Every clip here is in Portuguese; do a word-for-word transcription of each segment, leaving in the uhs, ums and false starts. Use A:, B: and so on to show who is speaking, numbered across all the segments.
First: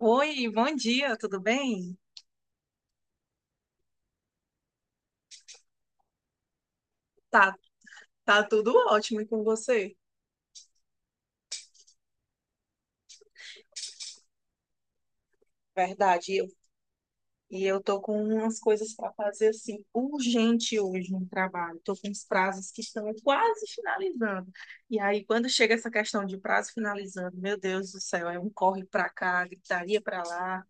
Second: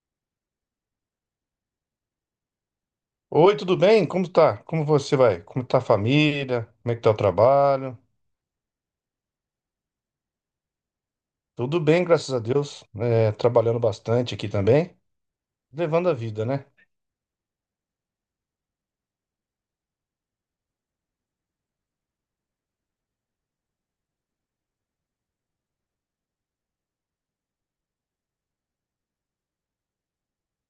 A: Oi, bom dia, tudo bem?
B: Oi, tudo bem? Como tá? Como você vai? Como tá a família? Como é que tá o
A: Tá,
B: trabalho?
A: tá tudo ótimo e com você?
B: Tudo bem, graças a Deus. É, trabalhando bastante aqui também. Levando a
A: Verdade,
B: vida,
A: eu,
B: né?
A: e eu tô com umas coisas para fazer assim, urgente hoje no trabalho. Tô com os prazos que estão quase finalizando. E aí, quando chega essa questão de prazo finalizando, meu Deus do céu, é um corre para cá, gritaria para lá,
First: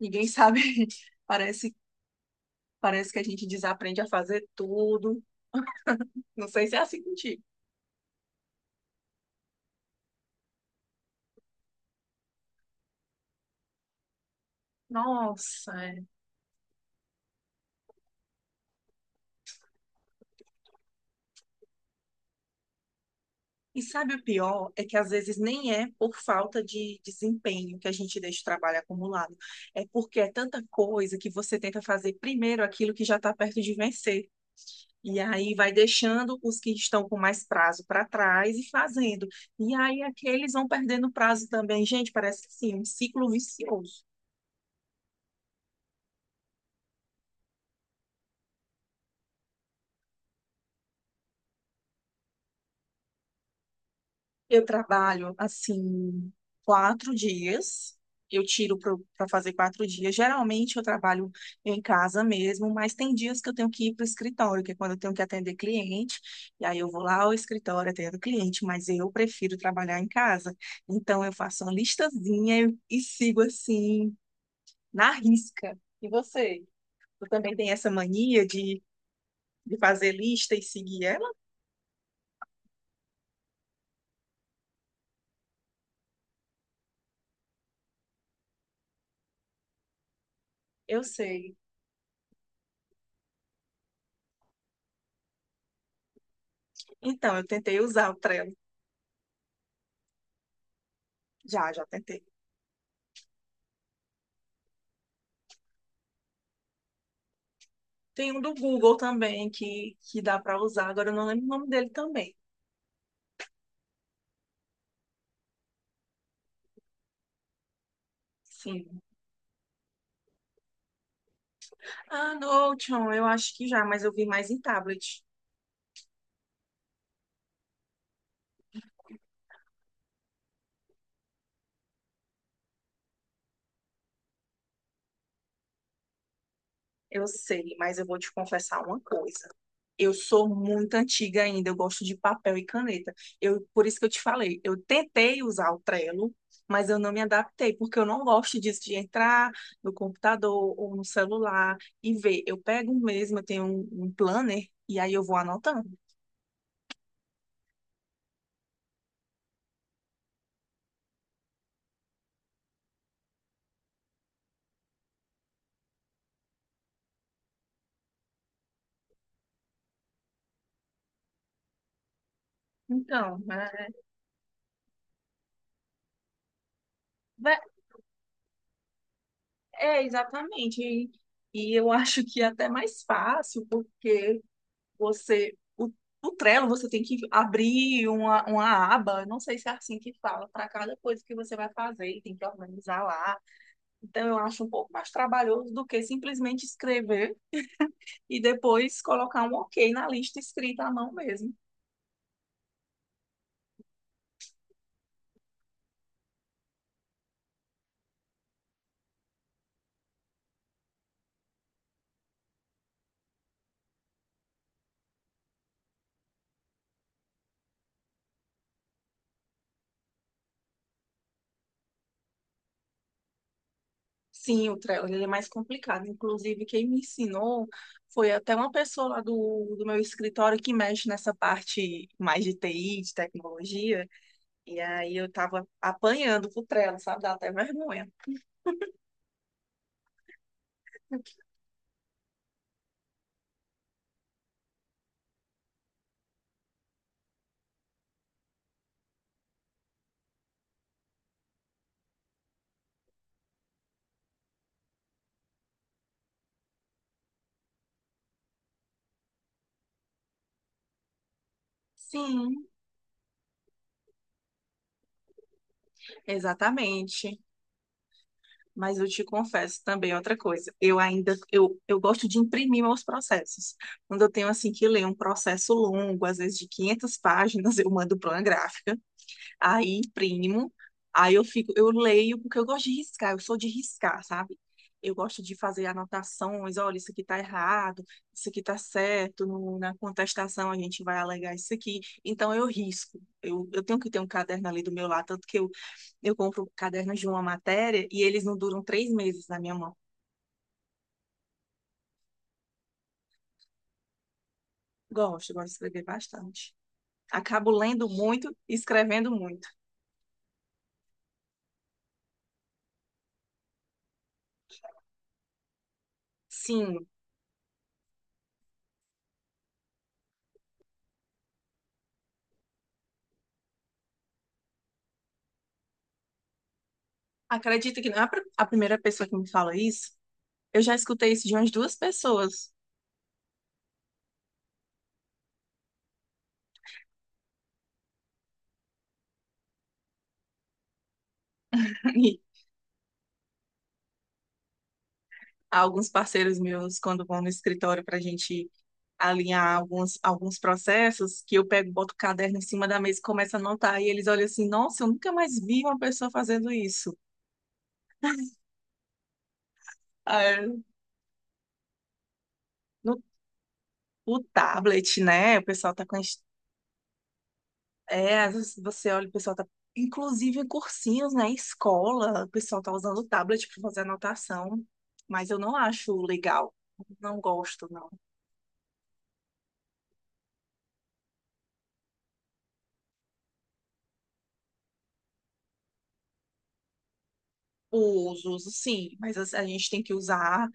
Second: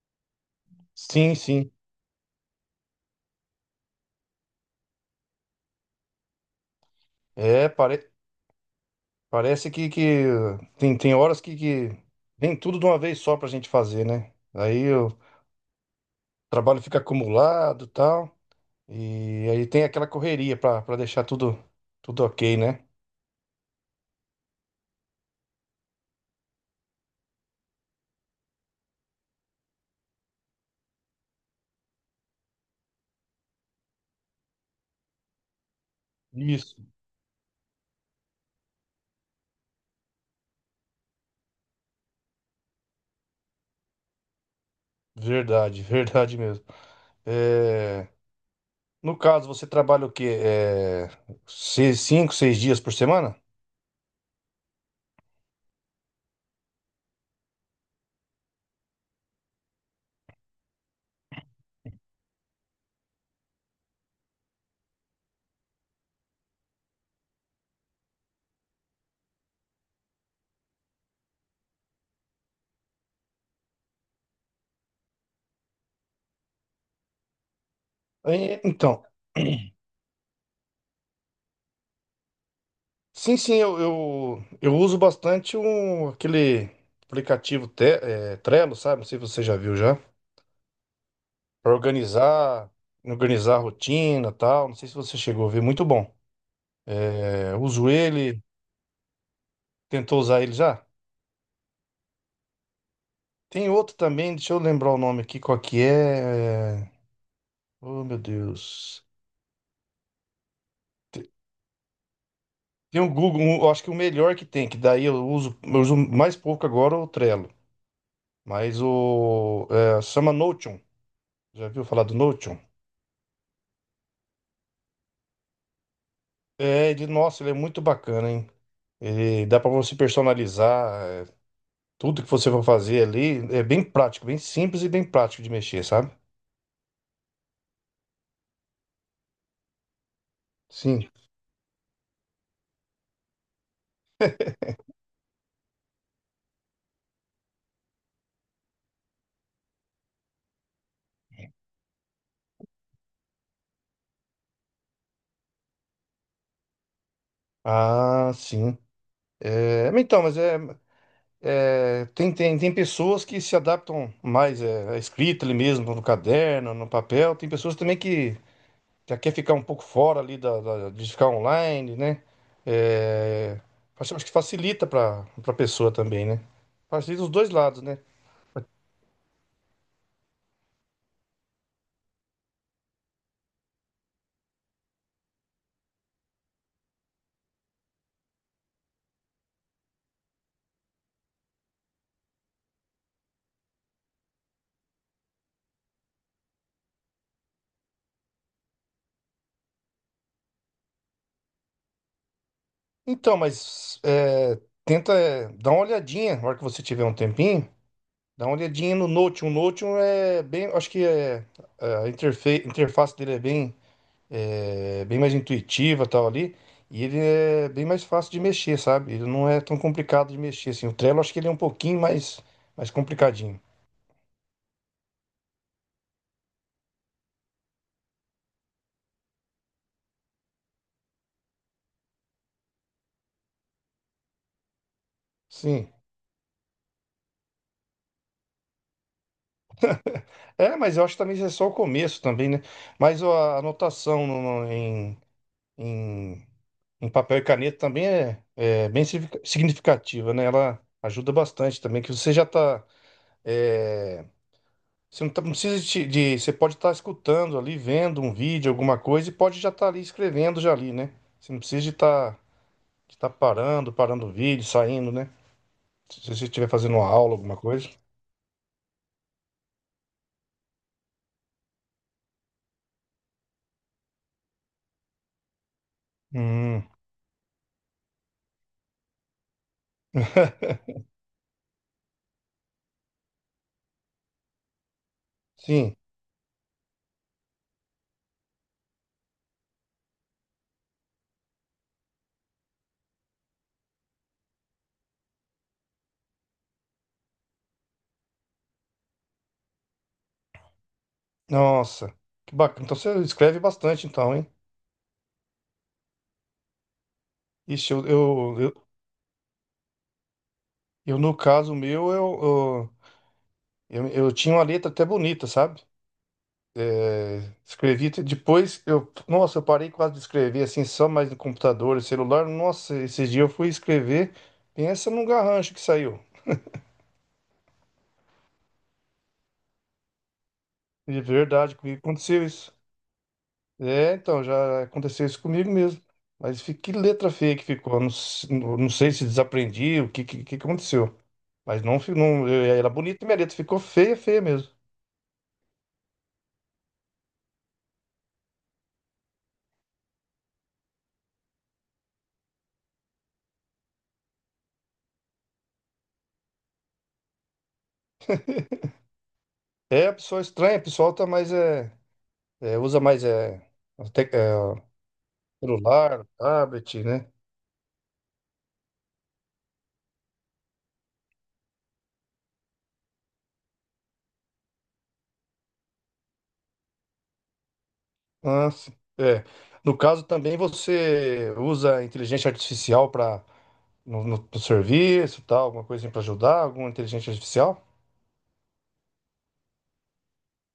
A: ninguém sabe.
B: Sim, sim.
A: Parece, parece que a gente desaprende a fazer tudo. Não sei se é assim contigo.
B: É, pare- Parece que, que tem, tem horas que, que vem tudo de uma vez só pra gente fazer, né? Aí o
A: Nossa,
B: trabalho fica acumulado e tal. E aí tem aquela correria pra, pra deixar tudo, tudo ok, né?
A: e sabe o pior? É que às vezes nem é por falta de desempenho que a gente deixa o trabalho acumulado. É porque é tanta coisa que você tenta fazer primeiro aquilo que já está perto de vencer. E aí vai deixando os que
B: Isso.
A: estão com mais prazo para trás e fazendo. E aí aqueles vão perdendo prazo também. Gente, parece assim, um ciclo vicioso.
B: Verdade, verdade mesmo. É. No caso, você trabalha o quê? É, seis- cinco, seis dias por semana?
A: Eu trabalho assim quatro dias. Eu tiro para fazer quatro dias. Geralmente eu trabalho em casa mesmo, mas tem dias que eu tenho que ir para o escritório, que é quando eu tenho que atender cliente. E aí eu vou lá ao escritório, atendo cliente, mas eu prefiro trabalhar em casa. Então eu faço uma listazinha e sigo assim, na risca. E você? Tu também tem essa mania
B: Aí,
A: de,
B: Então,
A: de fazer lista e seguir ela?
B: sim, sim, eu, eu, eu uso bastante um, aquele aplicativo Te- é, Trello, sabe? Não sei se você já viu já.
A: Eu sei.
B: Para organizar, organizar a rotina e tal. Não sei se você chegou a ver, muito bom.
A: Então, eu
B: É,
A: tentei
B: uso
A: usar o
B: ele,
A: Trello.
B: tentou usar ele já?
A: Já, já tentei.
B: Tem outro também, deixa eu lembrar o nome aqui, qual que é. É, oh, meu
A: Tem um do Google
B: Deus.
A: também que, que dá para usar, agora eu não lembro o nome dele também.
B: Tem o Google, um- eu acho que o melhor que tem, que daí eu uso, eu uso mais pouco agora é o Trello. Mas
A: Sim.
B: o. É, chama Notion. Já viu falar do
A: Ah,
B: Notion?
A: Notion, eu acho que já, mas eu vi mais em tablet.
B: É, de, nossa, ele é muito bacana, hein? Ele dá para você personalizar é, tudo que você for fazer ali. É bem prático, bem simples e bem prático de mexer, sabe?
A: Eu sei, mas eu vou te confessar uma coisa. Eu sou muito
B: Sim.
A: antiga ainda, eu gosto de papel e caneta. Eu, por isso que eu te falei, eu tentei usar o Trello, mas eu não me adaptei, porque eu não gosto disso de entrar no computador ou no celular e ver. Eu pego mesmo, eu tenho um, um planner e aí eu vou anotando.
B: Ah, sim. É, mas então, mas é, é, Tem, tem, tem pessoas que se adaptam mais é, à escrita ali mesmo, no caderno, no papel. Tem pessoas também que já quer ficar um pouco fora ali da, da- de ficar online, né?
A: Então,
B: É,
A: né?
B: acho acho que facilita para a pessoa também, né? Facilita os dois lados, né?
A: É, exatamente. E, e eu acho que é até mais fácil, porque você, o, o Trello, você tem que abrir uma, uma aba, não sei se é assim que fala, para cada coisa que você vai fazer, e tem que organizar lá. Então, eu acho um pouco mais trabalhoso do que simplesmente escrever e depois colocar um ok na lista escrita à mão mesmo.
B: Então, mas é, tenta é, dar uma olhadinha na hora que você tiver um tempinho, dá uma olhadinha no Notion. O Notion é bem, acho que é, é, A interfe- interface dele é bem, é, bem mais intuitiva tal ali. E ele é bem mais fácil de mexer, sabe? Ele não é tão complicado de mexer, assim. O Trello, acho que ele é um pouquinho mais, mais complicadinho.
A: Sim, o Trello, ele é mais complicado. Inclusive, quem me ensinou foi até uma pessoa lá do, do meu escritório que mexe nessa parte mais de T I, de tecnologia. E aí eu tava
B: Sim.
A: apanhando pro Trello, sabe? Dá até vergonha.
B: É, mas eu acho que também isso é só o começo também, né? Mas ó, a anotação no- no- em, em, em papel e caneta também é, é bem significa- significativa, né? Ela ajuda bastante também, que você já tá... é, você não, tá- não precisa de, de- Você pode estar escutando ali, vendo um vídeo, alguma coisa, e pode já estar ali escrevendo já ali, né? Você não precisa de estar
A: Sim,
B: de tá parando, parando o vídeo, saindo, né? Se se você estiver fazendo uma aula,
A: exatamente.
B: alguma coisa.
A: Mas eu te confesso também outra coisa. Eu ainda, eu, eu gosto de imprimir meus processos. Quando eu tenho, assim, que ler um processo longo, às vezes de
B: Hum,
A: quinhentas páginas, eu mando para uma gráfica. Aí imprimo, aí eu fico, eu leio, porque eu gosto de riscar, eu sou de riscar, sabe? Eu gosto de fazer
B: sim.
A: anotações, olha, isso aqui tá errado, isso aqui tá certo, no- na contestação a gente vai alegar isso aqui. Então eu risco. Eu, eu tenho que ter um caderno ali do meu lado, tanto que eu, eu compro cadernos de uma matéria e eles não duram três meses na minha mão.
B: Nossa, que bacana. Então você escreve bastante, então, hein?
A: Gosto, gosto de escrever bastante. Acabo
B: Ixi, eu,
A: lendo muito
B: eu,
A: e
B: eu,
A: escrevendo muito.
B: eu, no caso meu, eu, eu, eu, eu tinha uma letra até bonita, sabe?
A: Sim,
B: É, escrevi, te- depois eu, nossa, eu parei quase de escrever assim, só mais no computador, celular. Nossa, esse dia eu fui escrever, pensa num garrancho que saiu.
A: acredito que não é a pr- a primeira pessoa que me fala isso. Eu já
B: De
A: escutei isso de umas
B: verdade,
A: duas
B: comigo aconteceu
A: pessoas.
B: isso. É, então, já aconteceu isso comigo mesmo. Mas fi- que letra feia que ficou. Eu Não, s- não não sei se desaprendi, o que, que, que aconteceu. Mas não, fi-
A: E
B: não, eu- era bonita e minha letra, ficou feia, feia mesmo.
A: alguns parceiros meus, quando vão no escritório para a gente alinhar alguns, alguns processos, que eu pego, boto o caderno em cima da mesa e começo a anotar. E eles olham assim, nossa, eu nunca mais vi uma pessoa fazendo isso.
B: É, a pessoa
A: Ah, é.
B: estranha, o pessoal tá mais, é, é, usa
A: No,
B: mais é, até,
A: o
B: é,
A: tablet, né? O pessoal tá com...
B: celular,
A: as-
B: tablet, né?
A: É, às vezes você olha, o pessoal tá... Inclusive em cursinhos, né? Escola, o pessoal tá usando o tablet para fazer anotação. Mas eu não acho legal. Não gosto, não.
B: Ah, sim. É. No caso também você usa a inteligência artificial para no, no- no serviço, tal, alguma coisa assim para ajudar, alguma inteligência artificial?
A: Os uso, sim, mas assim, a gente tem que usar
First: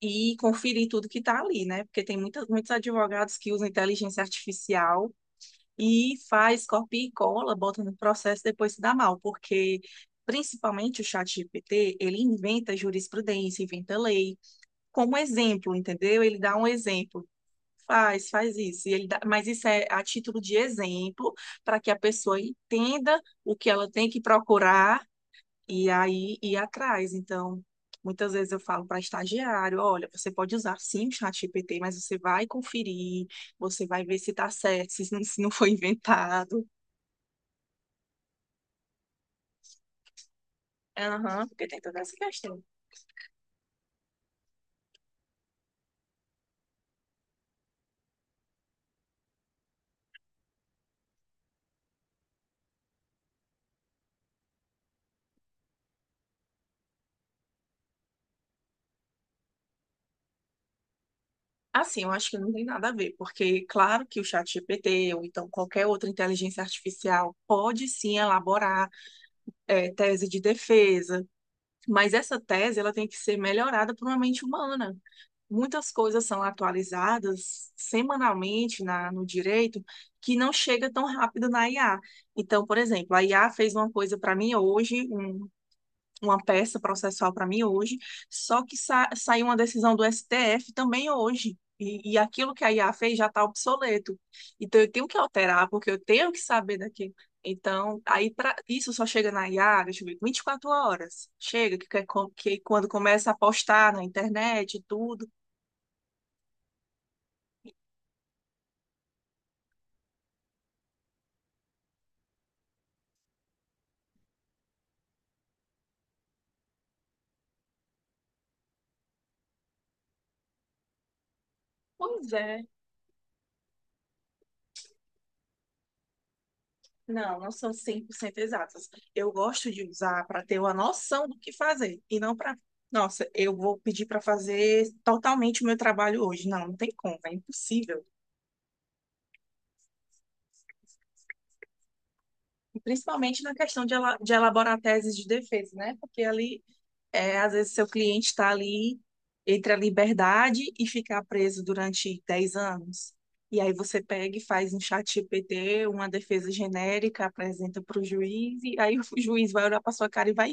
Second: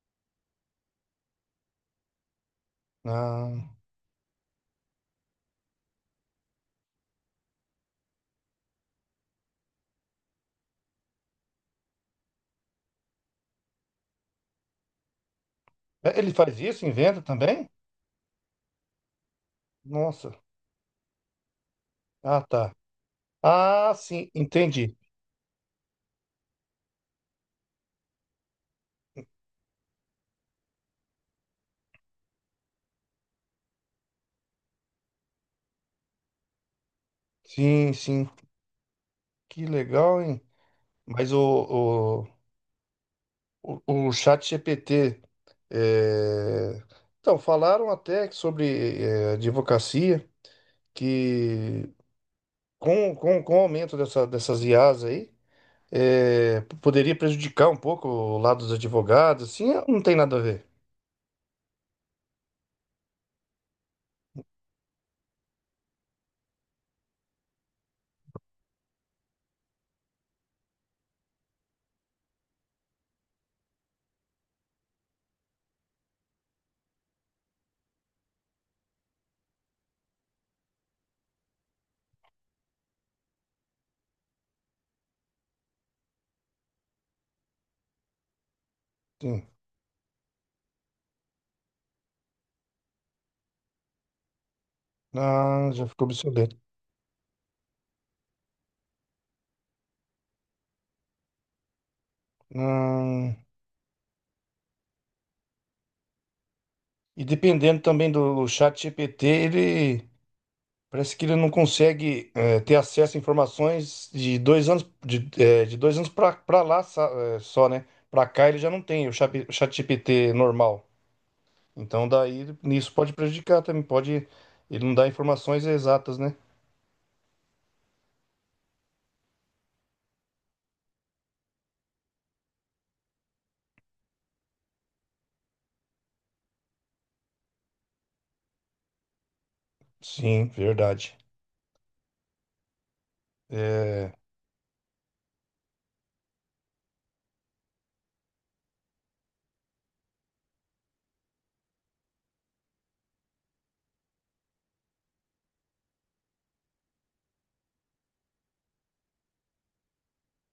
A: e conferir tudo que está ali, né? Porque tem muita, muitos advogados que usam
B: Ah,
A: inteligência artificial e faz copia e cola, bota no processo, e depois se dá mal, porque principalmente o chat G P T ele inventa jurisprudência, inventa lei, como exemplo,
B: é,
A: entendeu?
B: ele
A: Ele dá
B: faz
A: um
B: isso, inventa
A: exemplo,
B: também?
A: faz, faz isso, e ele dá, mas isso é a
B: Nossa.
A: título de exemplo, para que a pessoa
B: Ah, tá.
A: entenda o que ela
B: Ah,
A: tem que
B: sim, entendi.
A: procurar e aí ir atrás. Então, muitas vezes eu falo para estagiário, olha, você pode usar sim o ChatGPT, mas você vai conferir, você vai ver se está certo, se não, se não foi inventado.
B: Sim, sim. Que legal, hein? Mas
A: Aham, porque tem toda essa
B: o,
A: questão.
B: O, o ChatGPT. É... Então, falaram até que sobre é, advocacia, que com, com, com o aumento dessa, dessas I As aí, é, p- poderia prejudicar um pouco o lado dos advogados. Assim, não tem nada a ver.
A: Assim, eu acho que não tem nada a ver, porque claro que o ChatGPT ou então qualquer outra inteligência artificial pode sim elaborar eh, tese de defesa, mas essa tese ela tem que ser melhorada por uma mente humana. Muitas coisas são atualizadas semanalmente na, no direito que não chega tão rápido na I A. Então, por exemplo, a I A fez uma coisa para mim hoje, um- uma peça processual para mim hoje, só que sa- saiu
B: Sim.
A: uma decisão do S T F também hoje. E, e aquilo que a I A fez já está obsoleto. Então, eu tenho que alterar,
B: Não, já
A: porque eu
B: ficou
A: tenho que
B: obsoleto.
A: saber daquilo. Então, aí pra, isso só chega na I A, deixa eu ver, vinte e quatro horas. Chega, que, que é co- que é quando começa a
B: Não.
A: postar na internet e tudo.
B: E dependendo também do ChatGPT, ele. Parece que ele não consegue eh, ter acesso a informações de dois anos de, eh, de dois anos pra pra lá sa- eh, só, né? Pra cá ele já não tem o chat ChatGPT normal. Então
A: Pois
B: daí
A: é.
B: nisso pode prejudicar também, pode ele não dá informações exatas, né?
A: Não, não são cem por cento exatas. Eu gosto de usar para ter uma noção do que fazer e não para, nossa, eu vou pedir para fazer totalmente o meu trabalho hoje. Não, não tem como, é impossível.
B: Sim, verdade.
A: E principalmente na questão de,
B: É...
A: ela- de elaborar teses de defesa, né? Porque ali, é, às vezes, seu cliente está ali entre a liberdade e ficar preso durante dez anos. E aí você pega e faz um chat G P T, uma defesa genérica, apresenta para o juiz, e aí o juiz vai olhar para sua cara e vai.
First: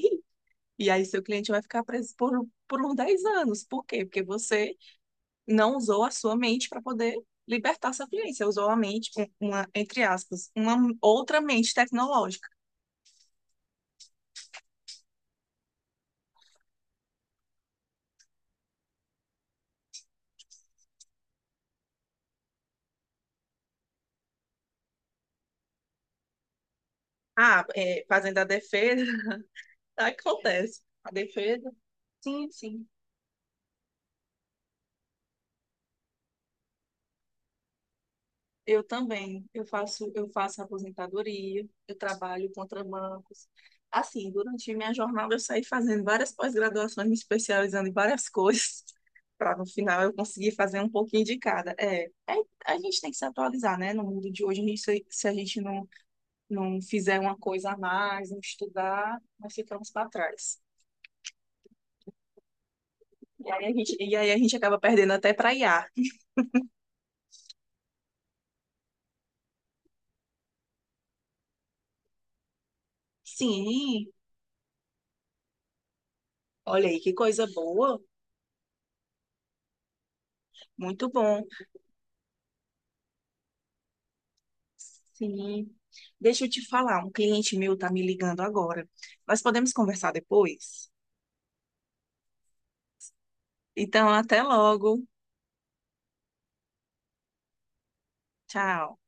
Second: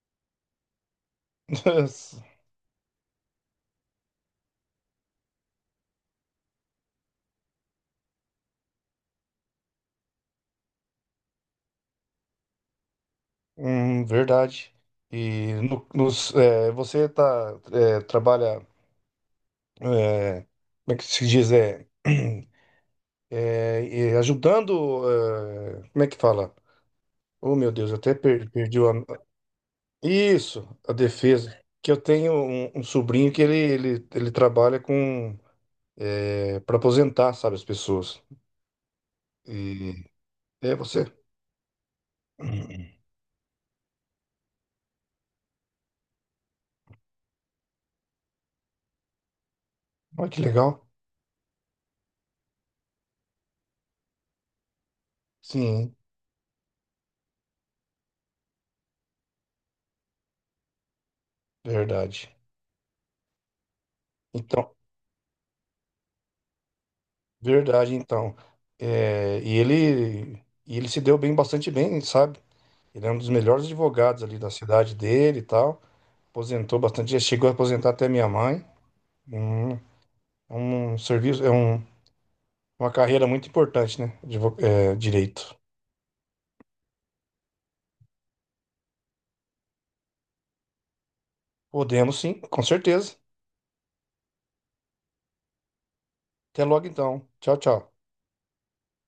A: E aí seu cliente vai ficar preso por, por uns dez anos. Por quê? Porque você não usou a sua mente para poder libertar seu cliente. Você usou a mente, um- uma, entre aspas, uma outra mente tecnológica.
B: hum, verdade. E no- nos, eh, você tá eh, trabalha eh, como é que se diz é, eh, e ajudando eh, como é que fala? Oh,
A: Ah,
B: meu Deus, eu
A: é,
B: até
A: fazendo a
B: per- perdi o...
A: defesa,
B: am- Isso,
A: acontece.
B: a
A: A
B: defesa.
A: defesa,
B: Que eu tenho
A: sim,
B: um, um
A: sim.
B: sobrinho que ele, ele, ele trabalha com... É, para aposentar, sabe, as pessoas.
A: Eu também. Eu
B: E...
A: faço, eu faço
B: É você?
A: aposentadoria, eu trabalho contra bancos. Assim, durante minha jornada eu saí fazendo várias pós-graduações, me especializando em várias coisas, para no final eu
B: Olha que
A: conseguir fazer
B: legal.
A: um pouquinho de cada. É, é, a gente tem que se atualizar, né? No mundo de hoje, a gente, se se a gente não,
B: Sim,
A: não fizer uma coisa a mais, não estudar, nós ficamos para trás.
B: verdade.
A: E aí a gente, e aí a gente
B: Então,
A: acaba perdendo até para I A.
B: verdade, então. É, e ele, e ele se deu bem, bastante bem, sabe? Ele é um dos melhores
A: Sim,
B: advogados ali da cidade dele e tal. Aposentou
A: olha aí
B: bastante,
A: que
B: já
A: coisa
B: chegou a aposentar
A: boa,
B: até minha mãe. Hum, é um
A: muito
B: serviço,
A: bom.
B: é um. Uma carreira muito importante, né? Advo- é, direito.
A: Sim. Deixa eu te falar, um cliente meu tá me ligando agora. Nós podemos conversar depois?
B: Podemos sim, com certeza.
A: Então, até logo.
B: Até logo então. Tchau, tchau.
A: Tchau.